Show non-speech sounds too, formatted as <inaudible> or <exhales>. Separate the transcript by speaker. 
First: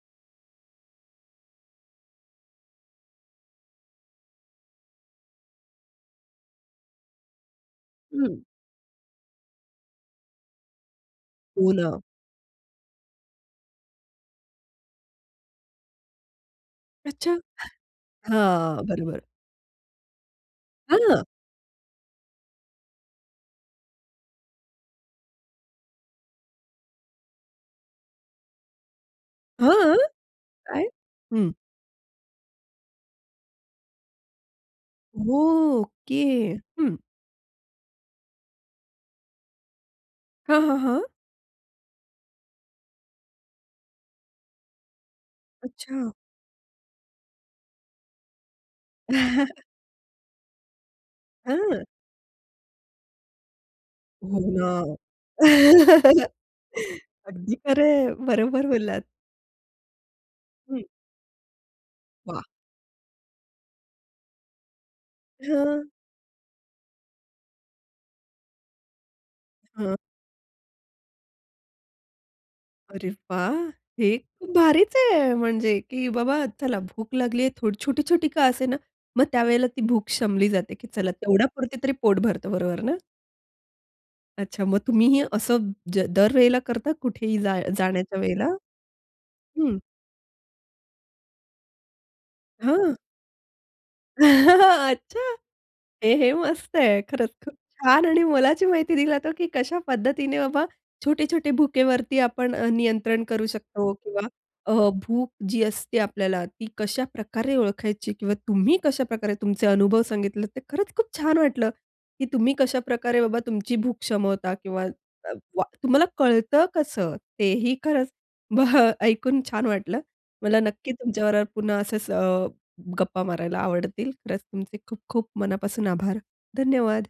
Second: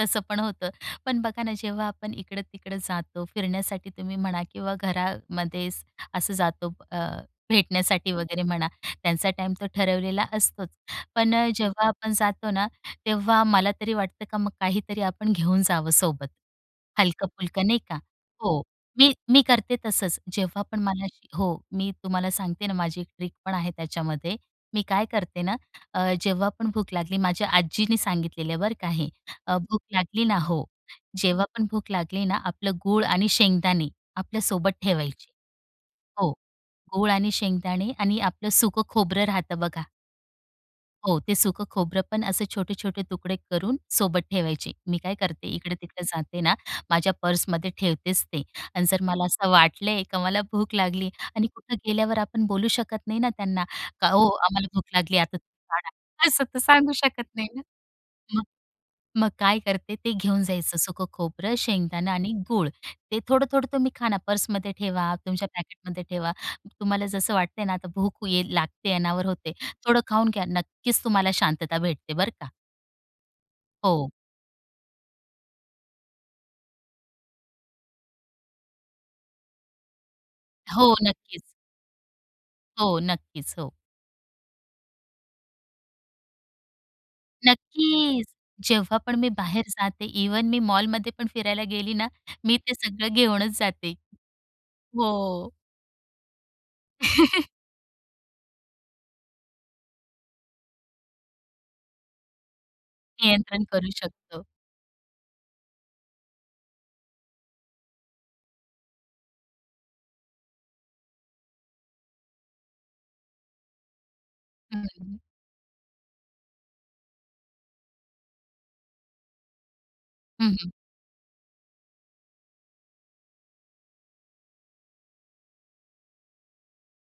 Speaker 1: तसं पण होतं. पण बघा ना जेव्हा आपण इकडं-तिकडं जातो फिरण्यासाठी तुम्ही म्हणा, किंवा घरामध्ये असं जातो अ, भेटण्यासाठी वगैरे
Speaker 2: हं.
Speaker 1: म्हणा. त्यांचा टाईम तो ठरवलेला असतोच. पण अ,
Speaker 2: हो,
Speaker 1: जेव्हा
Speaker 2: ना.
Speaker 1: आपण जातो ना, तेव्हा मला तरी वाटतं का मग काहीतरी आपण घेऊन जावं सोबत.
Speaker 2: अच्छा!
Speaker 1: हलकं-फुलकं, नाही का?
Speaker 2: <exhales>
Speaker 1: हो.
Speaker 2: हां,
Speaker 1: मी
Speaker 2: बरोबर.
Speaker 1: मी करते तसंच जेव्हा पण मला
Speaker 2: हां.
Speaker 1: हो, मी तुम्हाला सांगते ना माझी एक ट्रिक पण आहे त्याच्यामध्ये. मी काय करते ना अ, जेव्हा पण भूक लागली माझ्या आजीनी सांगितलेलं आहे बरं का हे. अ, भूक
Speaker 2: हं,
Speaker 1: लागली ना, हो.
Speaker 2: काय?
Speaker 1: जेव्हा
Speaker 2: हं.
Speaker 1: पण भूक लागली ना आपलं गूळ आणि शेंगदाणे आपल्या सोबत ठेवायची.
Speaker 2: ओके
Speaker 1: हो,
Speaker 2: हं.
Speaker 1: गूळ आणि शेंगदाणे आणि आपलं सुक खोबरं राहतं बघा.
Speaker 2: हं, हं, हं.
Speaker 1: हो, ते सुक खोबरं पण असे छोटे-छोटे तुकडे करून सोबत ठेवायचे. मी काय करते इकडे-तिकडे
Speaker 2: अच्छा.
Speaker 1: जाते ना, माझ्या पर्समध्ये ठेवतेच ते. अन जर मला असं
Speaker 2: <laughs>
Speaker 1: वाटलंय का मला भूक लागली आणि कुठं
Speaker 2: हं.
Speaker 1: गेल्यावर आपण बोलू शकत नाही ना त्यांना का "ओ
Speaker 2: हो
Speaker 1: आम्हाला भूक
Speaker 2: ना.
Speaker 1: लागली आता वाढा."
Speaker 2: <laughs>
Speaker 1: असं तर सांगू शकत नाही
Speaker 2: अगदी
Speaker 1: ना.
Speaker 2: खरं आहे.
Speaker 1: <unintelligible>
Speaker 2: बरोबर बोललात.
Speaker 1: मग काय करते, ते घेऊन जायचं
Speaker 2: हं.
Speaker 1: सुक खोबरं, शेंगदाणे आणि
Speaker 2: वाह!
Speaker 1: गूळ. ते थोडं-थोडं तुम्ही खा ना पर्समध्ये ठेवा, तुमच्या
Speaker 2: हं.
Speaker 1: पॅकेटमध्ये ठेवा. तुम्हाला जसं वाटतंय ना आता भूक ये लागते, अनावर होते,
Speaker 2: हं.
Speaker 1: थोडं खाऊन घ्या. नक्कीच तुम्हाला शांतता भेटते. बरं का.
Speaker 2: अरे वाह!
Speaker 1: हो.
Speaker 2: हे खूप भारीच आहे. म्हणजे, की बाबा चला भूक लागलीये, थो छोटी-छोटी का असे ना, मग त्यावेळेला ती भूक शमली जाते, की
Speaker 1: हो,
Speaker 2: चला
Speaker 1: नक्कीच.
Speaker 2: तेवढ्यापुरती तरी पोट भरतं बरोबर ना?
Speaker 1: हो. नक्कीच, हो.
Speaker 2: अच्छा मग तुम्ही हे असं ज दर वेळेला करता? कुठेही जाण्या जाण्याच्या
Speaker 1: नक्कीच.
Speaker 2: वेळेला?
Speaker 1: जेव्हा पण मी बाहेर
Speaker 2: हं.
Speaker 1: जाते इव्हन मी मॉलमध्ये पण फिरायला गेली ना, मी ते
Speaker 2: हं.
Speaker 1: सगळं घेऊनच जाते.
Speaker 2: <laughs> अच्छा!
Speaker 1: हो.
Speaker 2: ए हे मस्त आहे. खरंच
Speaker 1: <laughs>
Speaker 2: खूप छान आणि मोलाची माहिती दिला जातो, की कशा पद्धतीने बाबा छोटे-छोटे भूकेवरती आपण अ, नियंत्रण करू
Speaker 1: नियंत्रण करू
Speaker 2: शकतो. किंवा
Speaker 1: शकतो.
Speaker 2: अ, भूक जी असते आपल्याला, ती कशाप्रकारे ओळखायची? किंवा तुम्ही कशाप्रकारे तुमचे अनुभव सांगितले, ते खरंच खूप छान वाटल, की तुम्ही कशाप्रकारे बाबा तुमची भूक क्षमवता? किंवा
Speaker 1: हं, हं.
Speaker 2: अ, व तुम्हाला कळतं कसं? तेही खरंच बह ऐकून छान वाटलं.
Speaker 1: हं,
Speaker 2: मला
Speaker 1: हं.
Speaker 2: नक्की तुमच्याबरोबर पुन्हा असंच गप्पा मारायला आवडतील. खरंच तुमचे खूप-खूप मनापासून आभार. धन्यवाद.